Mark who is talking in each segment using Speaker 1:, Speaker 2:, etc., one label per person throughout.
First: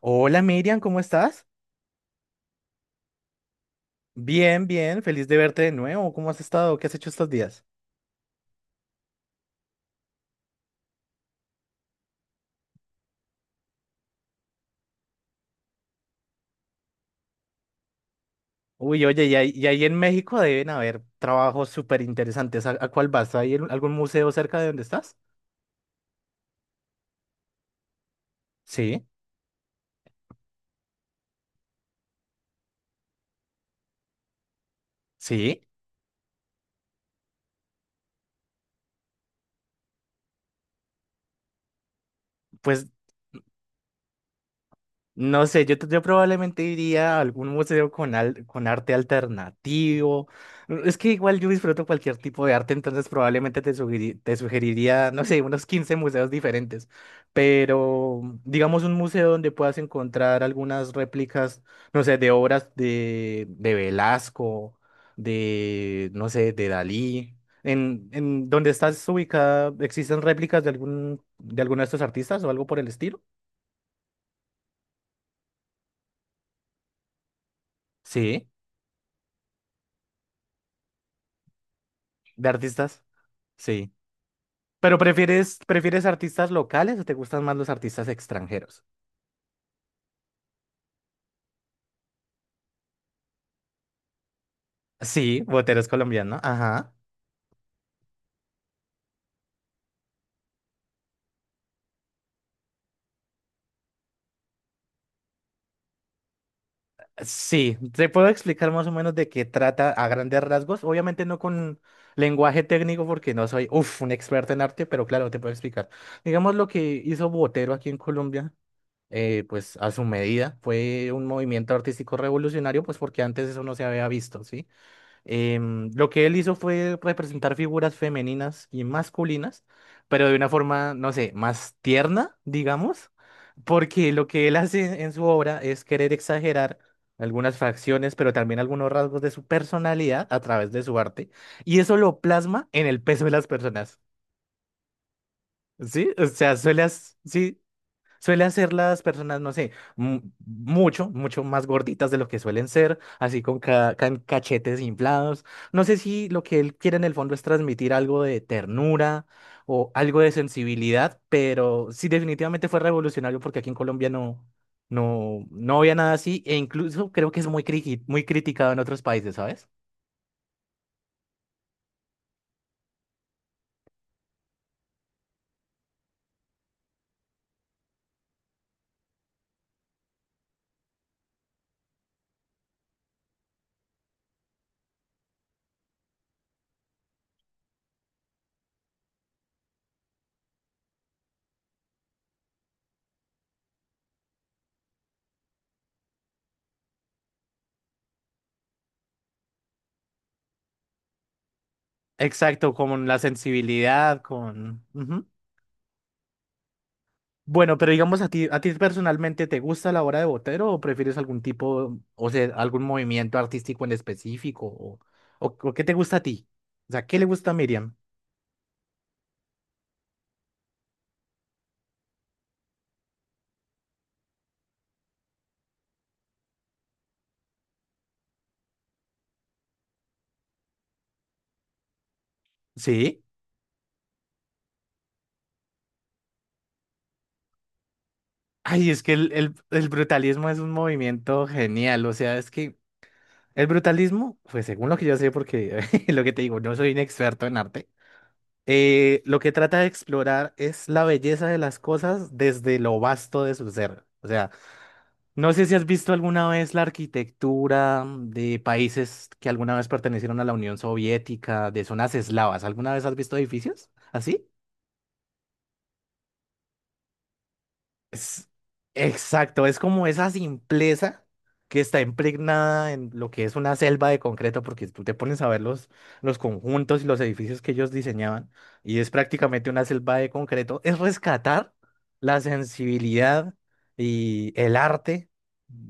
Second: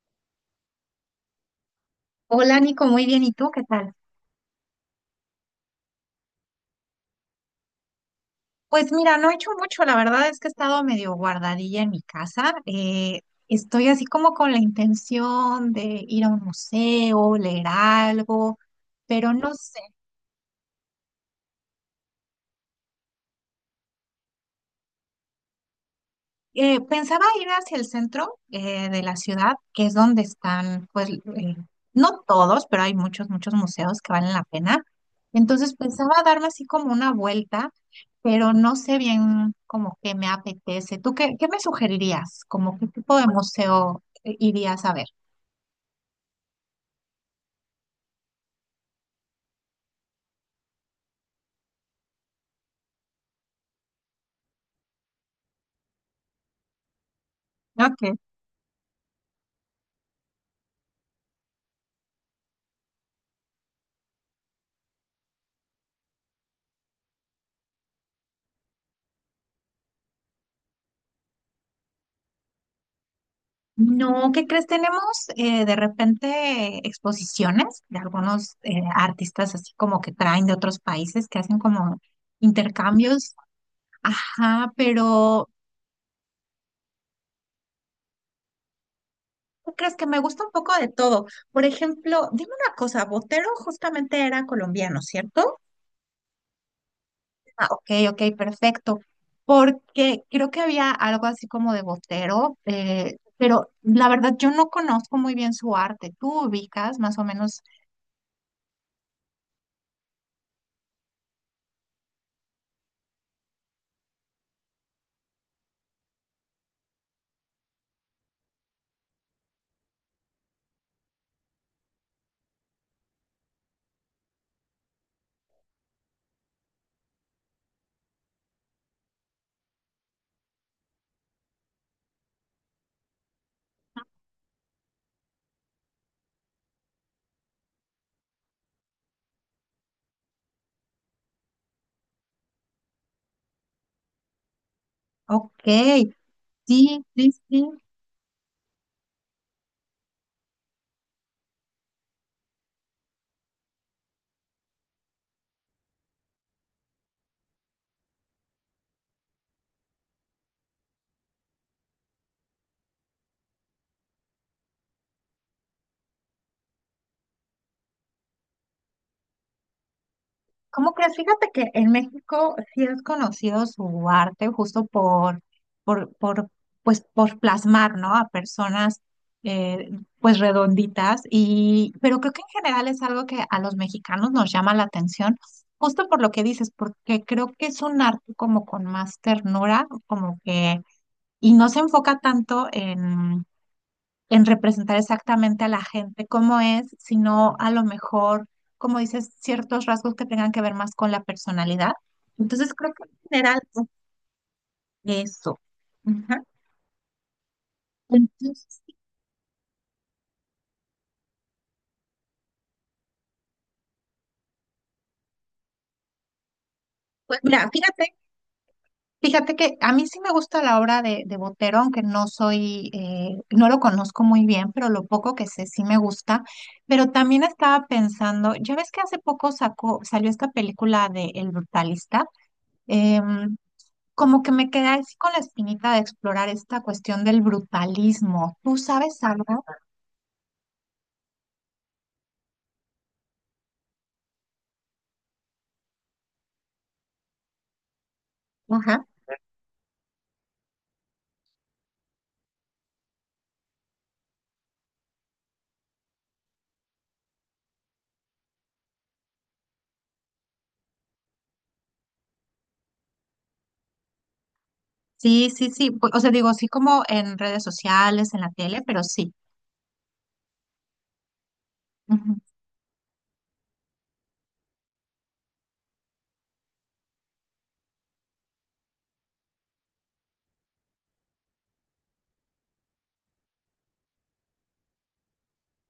Speaker 1: Hola Miriam, ¿cómo estás?
Speaker 2: Hola Nico, muy bien. ¿Y tú qué tal?
Speaker 1: Bien, bien, feliz de verte de nuevo. ¿Cómo has estado? ¿Qué has hecho estos días?
Speaker 2: Pues mira, no he hecho mucho. La verdad es que he estado medio guardadilla en mi casa. Estoy así como con la intención de ir a un museo, leer algo,
Speaker 1: Uy, oye,
Speaker 2: pero
Speaker 1: y ahí,
Speaker 2: no
Speaker 1: y
Speaker 2: sé.
Speaker 1: ahí en México deben haber trabajos súper interesantes. ¿A cuál vas? ¿Hay algún museo cerca de donde estás?
Speaker 2: Pensaba ir hacia el centro de
Speaker 1: Sí,
Speaker 2: la ciudad, que es donde están, pues, no todos, pero hay muchos museos que valen la pena.
Speaker 1: sí.
Speaker 2: Entonces pensaba darme así como una vuelta, pero no sé bien como que me apetece. ¿Tú qué me sugerirías? ¿Como
Speaker 1: Pues
Speaker 2: qué tipo de museo irías a ver?
Speaker 1: no sé, yo probablemente iría a algún museo con arte alternativo. Mm, es que igual yo disfruto cualquier tipo de arte, entonces probablemente te sugeriría, no sé, unos 15 museos diferentes.
Speaker 2: Ok.
Speaker 1: Pero digamos un museo donde puedas encontrar algunas réplicas, no sé, de obras de Velasco, de, no sé, de Dalí. En donde estás ubicada, ¿existen réplicas de algún, de alguno de estos artistas o algo por el estilo?
Speaker 2: No, ¿qué crees? Tenemos de repente exposiciones de
Speaker 1: Sí,
Speaker 2: algunos artistas así como que traen de otros países que hacen como
Speaker 1: de artistas.
Speaker 2: intercambios.
Speaker 1: Sí.
Speaker 2: Ajá,
Speaker 1: ¿Pero
Speaker 2: pero
Speaker 1: prefieres, prefieres artistas locales o te gustan más los artistas extranjeros?
Speaker 2: ¿tú crees que me gusta un poco de todo? Por ejemplo, dime una cosa, Botero justamente era colombiano,
Speaker 1: Sí,
Speaker 2: ¿cierto?
Speaker 1: Botero es colombiano. Ajá.
Speaker 2: Ah, ok, ok, perfecto. Porque creo que había algo así como de Botero, pero la verdad yo no conozco muy bien su arte. ¿Tú ubicas más o menos?
Speaker 1: Sí, te puedo explicar más o menos de qué trata a grandes rasgos. Obviamente no con lenguaje técnico porque no soy, uf, un experto en arte, pero claro, te puedo explicar. Digamos lo que hizo Botero aquí en Colombia, pues a su medida, fue un movimiento artístico revolucionario, pues porque antes eso no se había visto, ¿sí? Lo que él hizo fue representar figuras femeninas y masculinas, pero de una forma, no sé, más tierna, digamos, porque lo que él hace en su obra es querer exagerar algunas facciones, pero también algunos rasgos de su personalidad a través de su arte, y eso lo plasma en el peso de las personas,
Speaker 2: Ok,
Speaker 1: ¿sí? O sea, suele,
Speaker 2: sí, sí,
Speaker 1: sí,
Speaker 2: sí.
Speaker 1: suelen ser las personas, no sé, mucho, mucho más gorditas de lo que suelen ser, así con cachetes inflados. No sé si lo que él quiere en el fondo es transmitir algo de ternura o algo de sensibilidad, pero sí definitivamente fue revolucionario porque aquí en Colombia no había nada así e incluso creo que es muy criticado en otros países, ¿sabes?
Speaker 2: ¿Cómo crees? Fíjate que en México sí es conocido su arte justo por, por, pues, por plasmar, ¿no? A personas, eh, pues, redonditas. Y, pero creo que en general es algo que a los mexicanos nos llama la atención, justo por lo que dices, porque creo que es un arte como con más ternura, como que, y no se enfoca tanto en representar exactamente a la gente cómo es, sino a lo mejor, como dices, ciertos rasgos que tengan que ver más con la personalidad.
Speaker 1: Exacto,
Speaker 2: Entonces creo que
Speaker 1: con la
Speaker 2: en general es
Speaker 1: sensibilidad, con... Ujú.
Speaker 2: eso. Ajá.
Speaker 1: Bueno, pero digamos a ti
Speaker 2: Entonces,
Speaker 1: personalmente, ¿te gusta la obra de Botero o prefieres algún tipo, o sea, algún movimiento artístico en específico? O qué te gusta a ti? O sea, ¿qué le
Speaker 2: pues
Speaker 1: gusta a
Speaker 2: mira,
Speaker 1: Miriam?
Speaker 2: fíjate que a mí sí me gusta la obra de Botero, aunque no soy, no lo conozco muy bien, pero lo poco que sé sí me gusta. Pero también estaba pensando, ya ves que hace poco sacó, salió esta película de El Brutalista.
Speaker 1: Sí.
Speaker 2: em, Como que me quedé así con la espinita de explorar esta cuestión del brutalismo. ¿Tú
Speaker 1: Ay, es que
Speaker 2: sabes algo?
Speaker 1: el brutalismo es un movimiento genial. O sea, es que el brutalismo, pues según lo que yo sé, porque lo que te digo, no soy un experto en arte,
Speaker 2: Ajá.
Speaker 1: lo que trata de explorar es la belleza de las cosas desde lo vasto de su ser. O sea, no sé si has visto alguna vez la arquitectura de países que alguna vez pertenecieron a la Unión Soviética, de zonas eslavas. ¿Alguna vez has visto edificios así?
Speaker 2: Sí, sí, sí. Pu- O sea, digo, sí como en redes sociales, en
Speaker 1: Es,
Speaker 2: la tele, pero sí.
Speaker 1: exacto, es como esa simpleza que está
Speaker 2: Ujú,
Speaker 1: impregnada en lo que es una selva de concreto, porque tú te pones a ver los conjuntos y los edificios que ellos diseñaban, y es prácticamente una selva de concreto, es rescatar la sensibilidad y el arte,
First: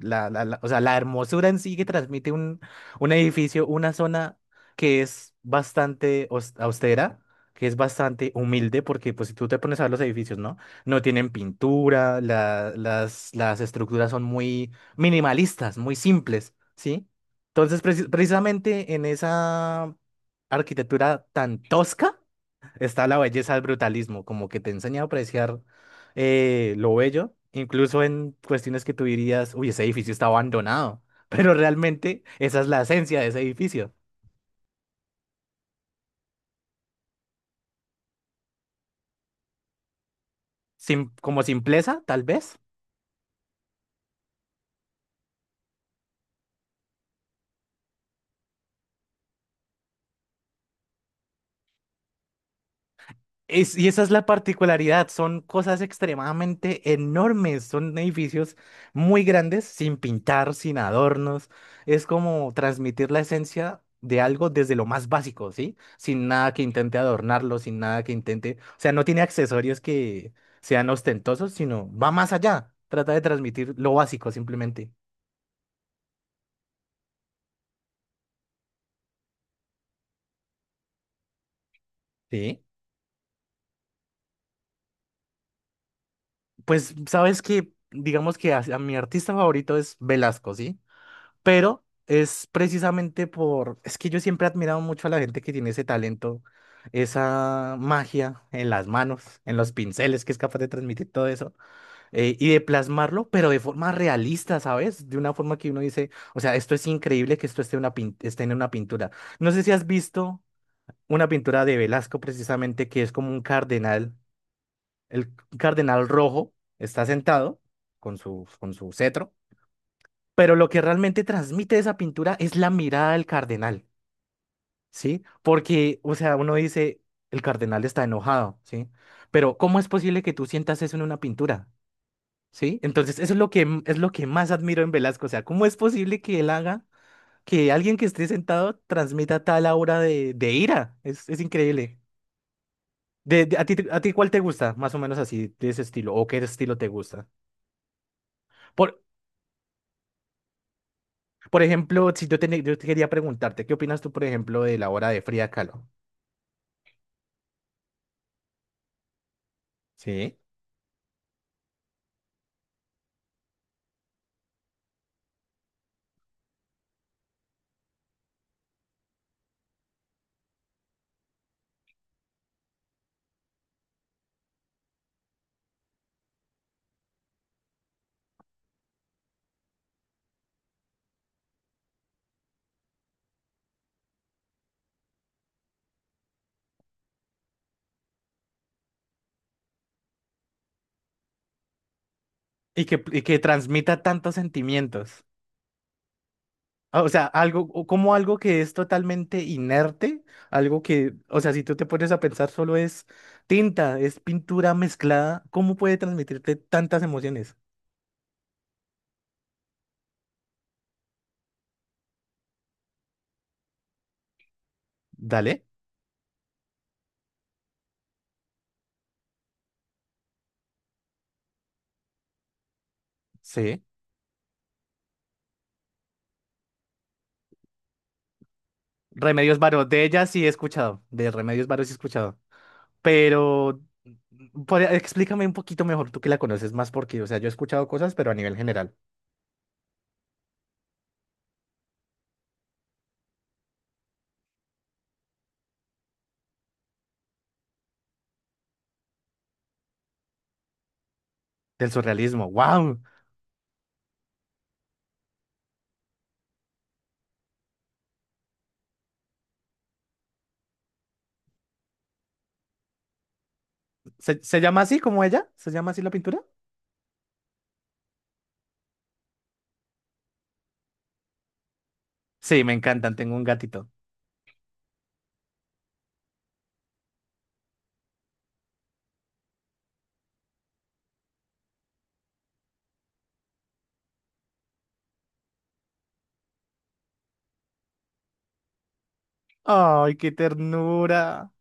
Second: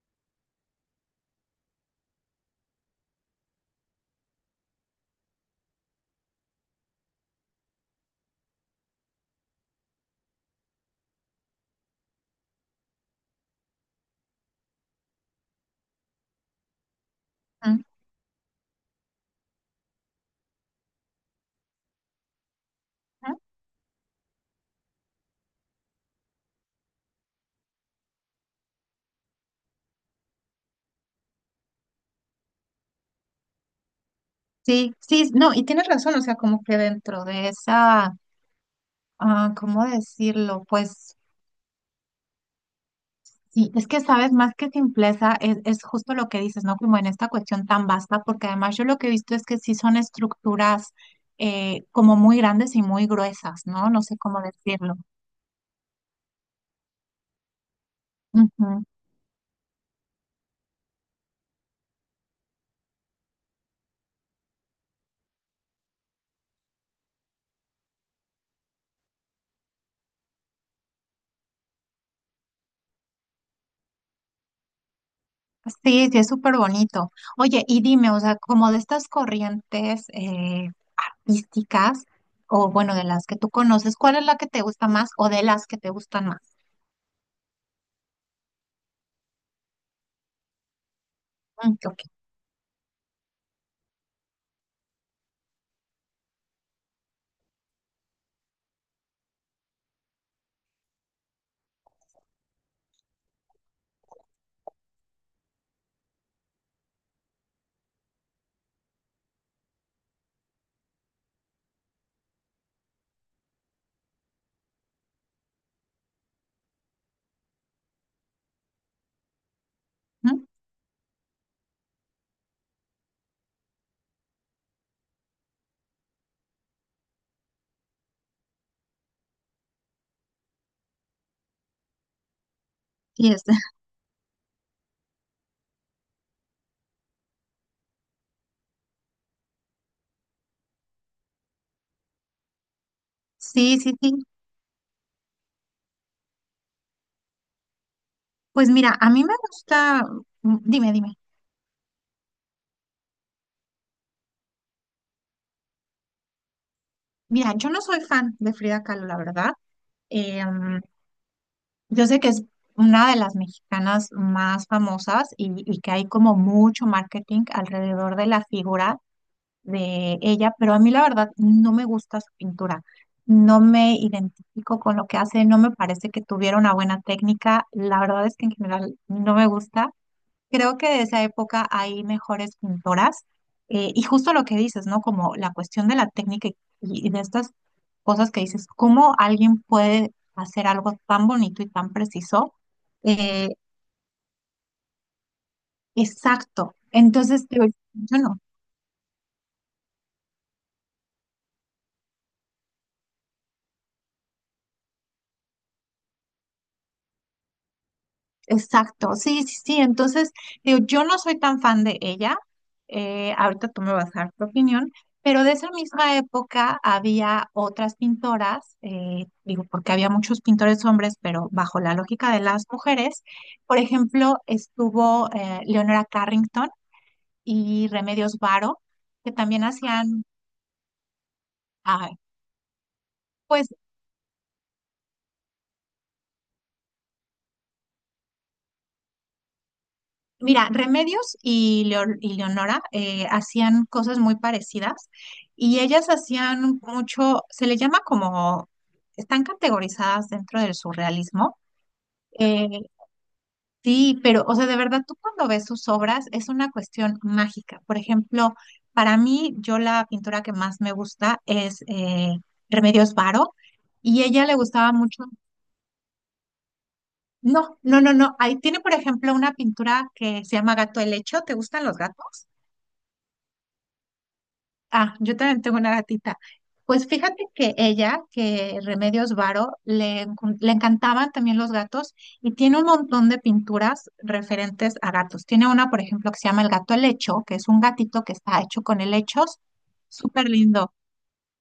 Speaker 1: o sea, la hermosura en sí que transmite un edificio, una zona que es bastante austera, que es bastante humilde, porque pues si tú te pones a ver los edificios, ¿no? No tienen pintura, las estructuras son muy minimalistas, muy simples, ¿sí? Entonces,
Speaker 2: ujú.
Speaker 1: precisamente en esa arquitectura tan tosca está la belleza del brutalismo, como que te enseña a apreciar lo bello, incluso en cuestiones que tú dirías, uy, ese edificio está abandonado, pero realmente esa es la esencia de ese edificio.
Speaker 2: Sí, sí, no, y tienes razón, o sea, como que dentro de esa, ah, ¿cómo decirlo?
Speaker 1: Sim-
Speaker 2: Pues
Speaker 1: como simpleza, tal vez.
Speaker 2: sí, es que sabes, más que simpleza, es justo lo que dices, ¿no? Como en esta cuestión tan vasta, porque además yo lo que he visto es que sí son estructuras como muy grandes y muy gruesas,
Speaker 1: Y
Speaker 2: ¿no?
Speaker 1: esa
Speaker 2: No
Speaker 1: es
Speaker 2: sé
Speaker 1: la
Speaker 2: cómo decirlo.
Speaker 1: particularidad, son cosas extremadamente enormes, son edificios
Speaker 2: Ujú.
Speaker 1: muy grandes, sin pintar, sin adornos. Es como transmitir la esencia de algo desde lo más básico, ¿sí? Sin nada que intente adornarlo, sin nada que intente, o sea, no tiene accesorios que sean ostentosos, sino va más allá, trata de transmitir lo básico simplemente.
Speaker 2: Sí, sí, es súper bonito. Oye, y dime, o sea, como de estas corrientes místicas,
Speaker 1: Sí.
Speaker 2: o bueno, de las que tú conoces, ¿cuál es la que te gusta más o de las que te gustan más?
Speaker 1: Pues sabes que, digamos que a mi artista favorito es Velasco, ¿sí?
Speaker 2: Mm,
Speaker 1: Pero
Speaker 2: ok.
Speaker 1: es precisamente por, es que yo siempre he admirado mucho a la gente que tiene ese talento, esa magia en las manos, en los pinceles, que es capaz de transmitir todo eso y de plasmarlo, pero de forma realista, ¿sabes? De una forma que uno dice, o sea, esto es increíble que esto esté, esté en una pintura. No sé si has visto una pintura de Velasco precisamente que es como un cardenal, el cardenal rojo está sentado con su cetro,
Speaker 2: Mm,
Speaker 1: pero lo que realmente transmite esa pintura es la mirada del cardenal, ¿sí? Porque, o sea, uno dice, el cardenal está enojado, ¿sí? Pero ¿cómo es posible que tú sientas eso en una pintura? ¿Sí? Entonces, eso
Speaker 2: y
Speaker 1: es
Speaker 2: es-
Speaker 1: lo es lo que más admiro en Velasco, o sea, ¿cómo es posible que él haga que alguien que esté sentado transmita tal aura de ira? Es increíble. ¿A ti,
Speaker 2: Sí, sí,
Speaker 1: a ti
Speaker 2: sí.
Speaker 1: cuál te gusta? Más o menos así, de ese estilo, o qué estilo te gusta.
Speaker 2: Pues mira,
Speaker 1: Por,
Speaker 2: a mí me gusta, mm, dime, dime.
Speaker 1: por ejemplo, si yo te quería preguntarte, ¿qué opinas tú, por ejemplo, de la obra de Frida Kahlo?
Speaker 2: Mira, yo no soy fan de Frida Kahlo, la verdad.
Speaker 1: Sí.
Speaker 2: Eh, mm, yo sé que es una de las mexicanas más famosas y que hay como mucho marketing alrededor de la figura de ella, pero a mí la verdad no me gusta su pintura, no me identifico con lo que hace, no me parece que tuviera una buena técnica, la verdad es que en general no me gusta. Creo que de esa época hay mejores pintoras y justo lo que dices, ¿no? Como la cuestión de la técnica y de estas cosas que dices, ¿cómo alguien puede hacer algo tan bonito y tan preciso?
Speaker 1: Y que
Speaker 2: Eh,
Speaker 1: transmita tantos sentimientos.
Speaker 2: exacto.
Speaker 1: Ah, o sea,
Speaker 2: Entonces, te-
Speaker 1: algo, o como
Speaker 2: yo
Speaker 1: algo
Speaker 2: no.
Speaker 1: que es totalmente inerte, algo que, o sea, si tú te pones a pensar, solo es tinta, es pintura mezclada, ¿cómo puede transmitirte tantas emociones?
Speaker 2: Exacto, sí, sí, sí. Entonces, digo, yo no soy tan fan de ella. Ahorita tú me vas a dar tu opinión, pero de
Speaker 1: Dale,
Speaker 2: esa misma época había otras pintoras, digo, porque había muchos pintores hombres, pero bajo la lógica de las mujeres. Por
Speaker 1: sí.
Speaker 2: ejemplo, estuvo Leonora Carrington y Remedios Varo, que
Speaker 1: Remedios
Speaker 2: también
Speaker 1: Varo, de
Speaker 2: hacían,
Speaker 1: ella sí he escuchado, de Remedios Varo sí he
Speaker 2: ah,
Speaker 1: escuchado,
Speaker 2: pues.
Speaker 1: pero explícame un poquito mejor, tú que la conoces más, porque, o sea, yo he escuchado cosas, pero a nivel general,
Speaker 2: Mira, Remedios y, Leo- y Leonora hacían cosas muy parecidas y ellas hacían mucho, se le llama como, están categorizadas dentro del surrealismo.
Speaker 1: del surrealismo,
Speaker 2: Eh,
Speaker 1: wow.
Speaker 2: sí, pero, o sea, de verdad, tú cuando ves sus obras es una cuestión mágica. Por ejemplo, para mí, yo la pintura que más me gusta es Remedios Varo y
Speaker 1: ¿Se,
Speaker 2: ella le
Speaker 1: se llama
Speaker 2: gustaba
Speaker 1: así como
Speaker 2: mucho.
Speaker 1: ella? ¿Se llama así la pintura?
Speaker 2: No, no, no, no. Ahí tiene, por ejemplo, una pintura que se llama Gato Helecho. ¿Te gustan los gatos?
Speaker 1: Sí, me encantan, tengo un gatito.
Speaker 2: Ah, yo también tengo una gatita. Pues fíjate que ella, que Remedios Varo, le, encon- le encantaban también los gatos y tiene un montón de pinturas referentes a gatos. Tiene una, por ejemplo, que se llama El gato helecho, que es un gatito que está hecho con helechos.
Speaker 1: Ay, qué
Speaker 2: Súper lindo.
Speaker 1: ternura.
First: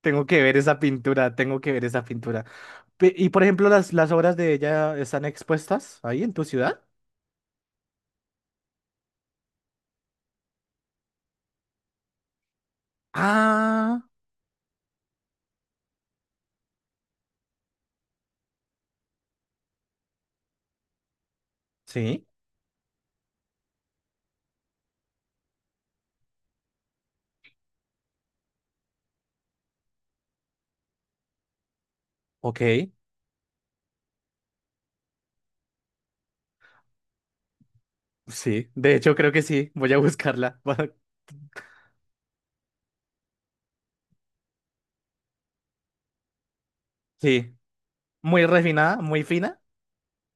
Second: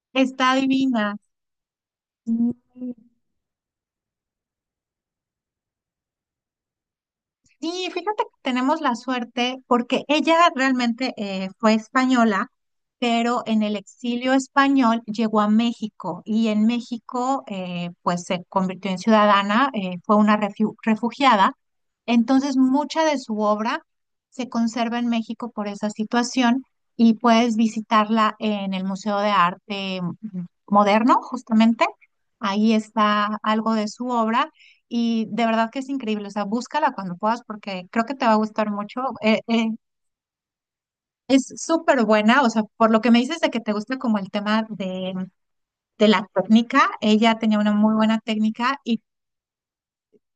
Speaker 1: Tengo que
Speaker 2: Está
Speaker 1: ver esa
Speaker 2: divina.
Speaker 1: pintura, tengo que ver esa pintura.
Speaker 2: Sí.
Speaker 1: Y por ejemplo, las obras de ella están expuestas ahí en tu ciudad.
Speaker 2: Sí, fíjate que tenemos la suerte porque ella realmente fue española, pero en el
Speaker 1: Ah,
Speaker 2: exilio español llegó a México y en México pues se convirtió en ciudadana, fue una refiu- refugiada.
Speaker 1: sí,
Speaker 2: Entonces mucha de su obra se conserva en México por esa situación y puedes visitarla en el Museo de Arte Moderno, justamente.
Speaker 1: ok,
Speaker 2: Ahí está algo de su obra. Y de verdad que es increíble, o sea, búscala cuando puedas porque creo que te va a
Speaker 1: sí.
Speaker 2: gustar
Speaker 1: De
Speaker 2: mucho.
Speaker 1: hecho, creo que sí, voy a buscarla.
Speaker 2: Es súper buena, o sea, por lo que me dices de que te gusta como el tema de la técnica, ella
Speaker 1: Sí,
Speaker 2: tenía una muy buena
Speaker 1: muy
Speaker 2: técnica
Speaker 1: refinada,
Speaker 2: y
Speaker 1: muy fina,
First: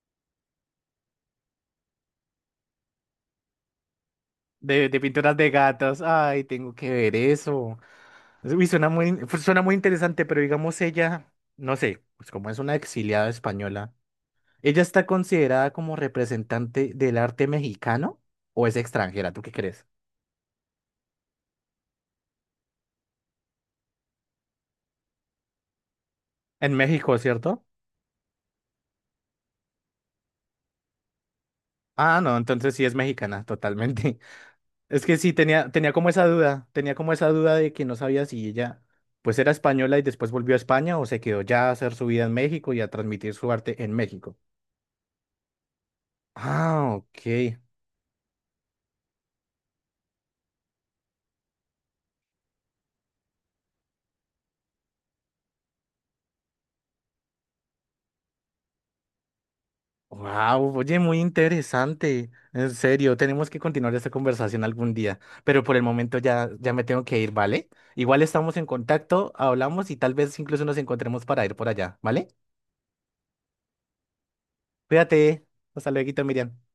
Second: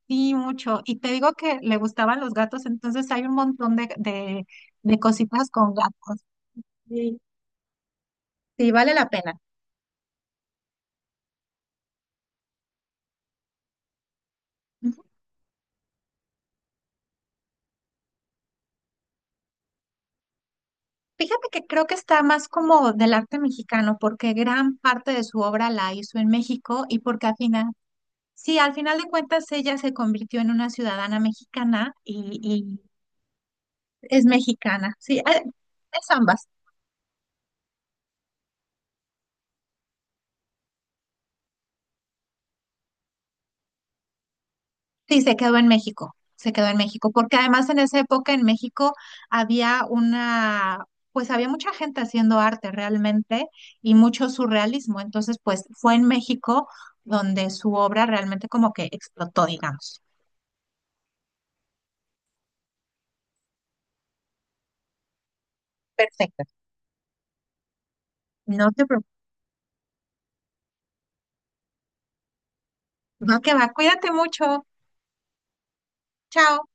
Speaker 2: sí, mucho. Y te digo que le gustaban los gatos, entonces hay un montón
Speaker 1: de
Speaker 2: de
Speaker 1: pinturas de
Speaker 2: cositas con
Speaker 1: gatos.
Speaker 2: gatos.
Speaker 1: Ay, tengo que ver
Speaker 2: Sí,
Speaker 1: eso. Uy,
Speaker 2: sí, vale la pena.
Speaker 1: suena muy interesante, pero digamos ella, no sé, pues como es una exiliada española. ¿Ella
Speaker 2: Ujú.
Speaker 1: está considerada como representante del arte mexicano o es extranjera? ¿Tú qué crees?
Speaker 2: Fíjate que creo que está más como del arte mexicano porque gran parte de su obra la hizo en
Speaker 1: En
Speaker 2: México y
Speaker 1: México,
Speaker 2: porque al
Speaker 1: ¿cierto?
Speaker 2: final sí, al final de cuentas ella se convirtió en una ciudadana mexicana
Speaker 1: Ah, no, entonces
Speaker 2: y
Speaker 1: sí es mexicana, totalmente.
Speaker 2: es mexicana.
Speaker 1: Es que
Speaker 2: Sí,
Speaker 1: sí, tenía, tenía como
Speaker 2: es
Speaker 1: esa
Speaker 2: ambas.
Speaker 1: duda, tenía como esa duda de que no sabía si ella pues era española y después volvió a España o se quedó ya a hacer su vida en México y a transmitir su arte en México.
Speaker 2: Sí, se quedó en México, se quedó en
Speaker 1: Ah,
Speaker 2: México, porque
Speaker 1: ok.
Speaker 2: además en esa época en México había una, pues había mucha gente haciendo arte realmente y mucho surrealismo. Entonces, pues fue en México donde su obra realmente como que explotó, digamos.
Speaker 1: Wow, oye, muy interesante. En serio, tenemos que continuar esta conversación algún día, pero por el momento
Speaker 2: Perfecto.
Speaker 1: ya, ya me tengo que ir, ¿vale? Igual estamos en
Speaker 2: No te preocupes.
Speaker 1: contacto, hablamos y tal vez incluso nos encontremos para ir por allá, ¿vale?
Speaker 2: No, que va. Cuídate mucho.
Speaker 1: Cuídate. Hasta luego, Miriam.
Speaker 2: Chao.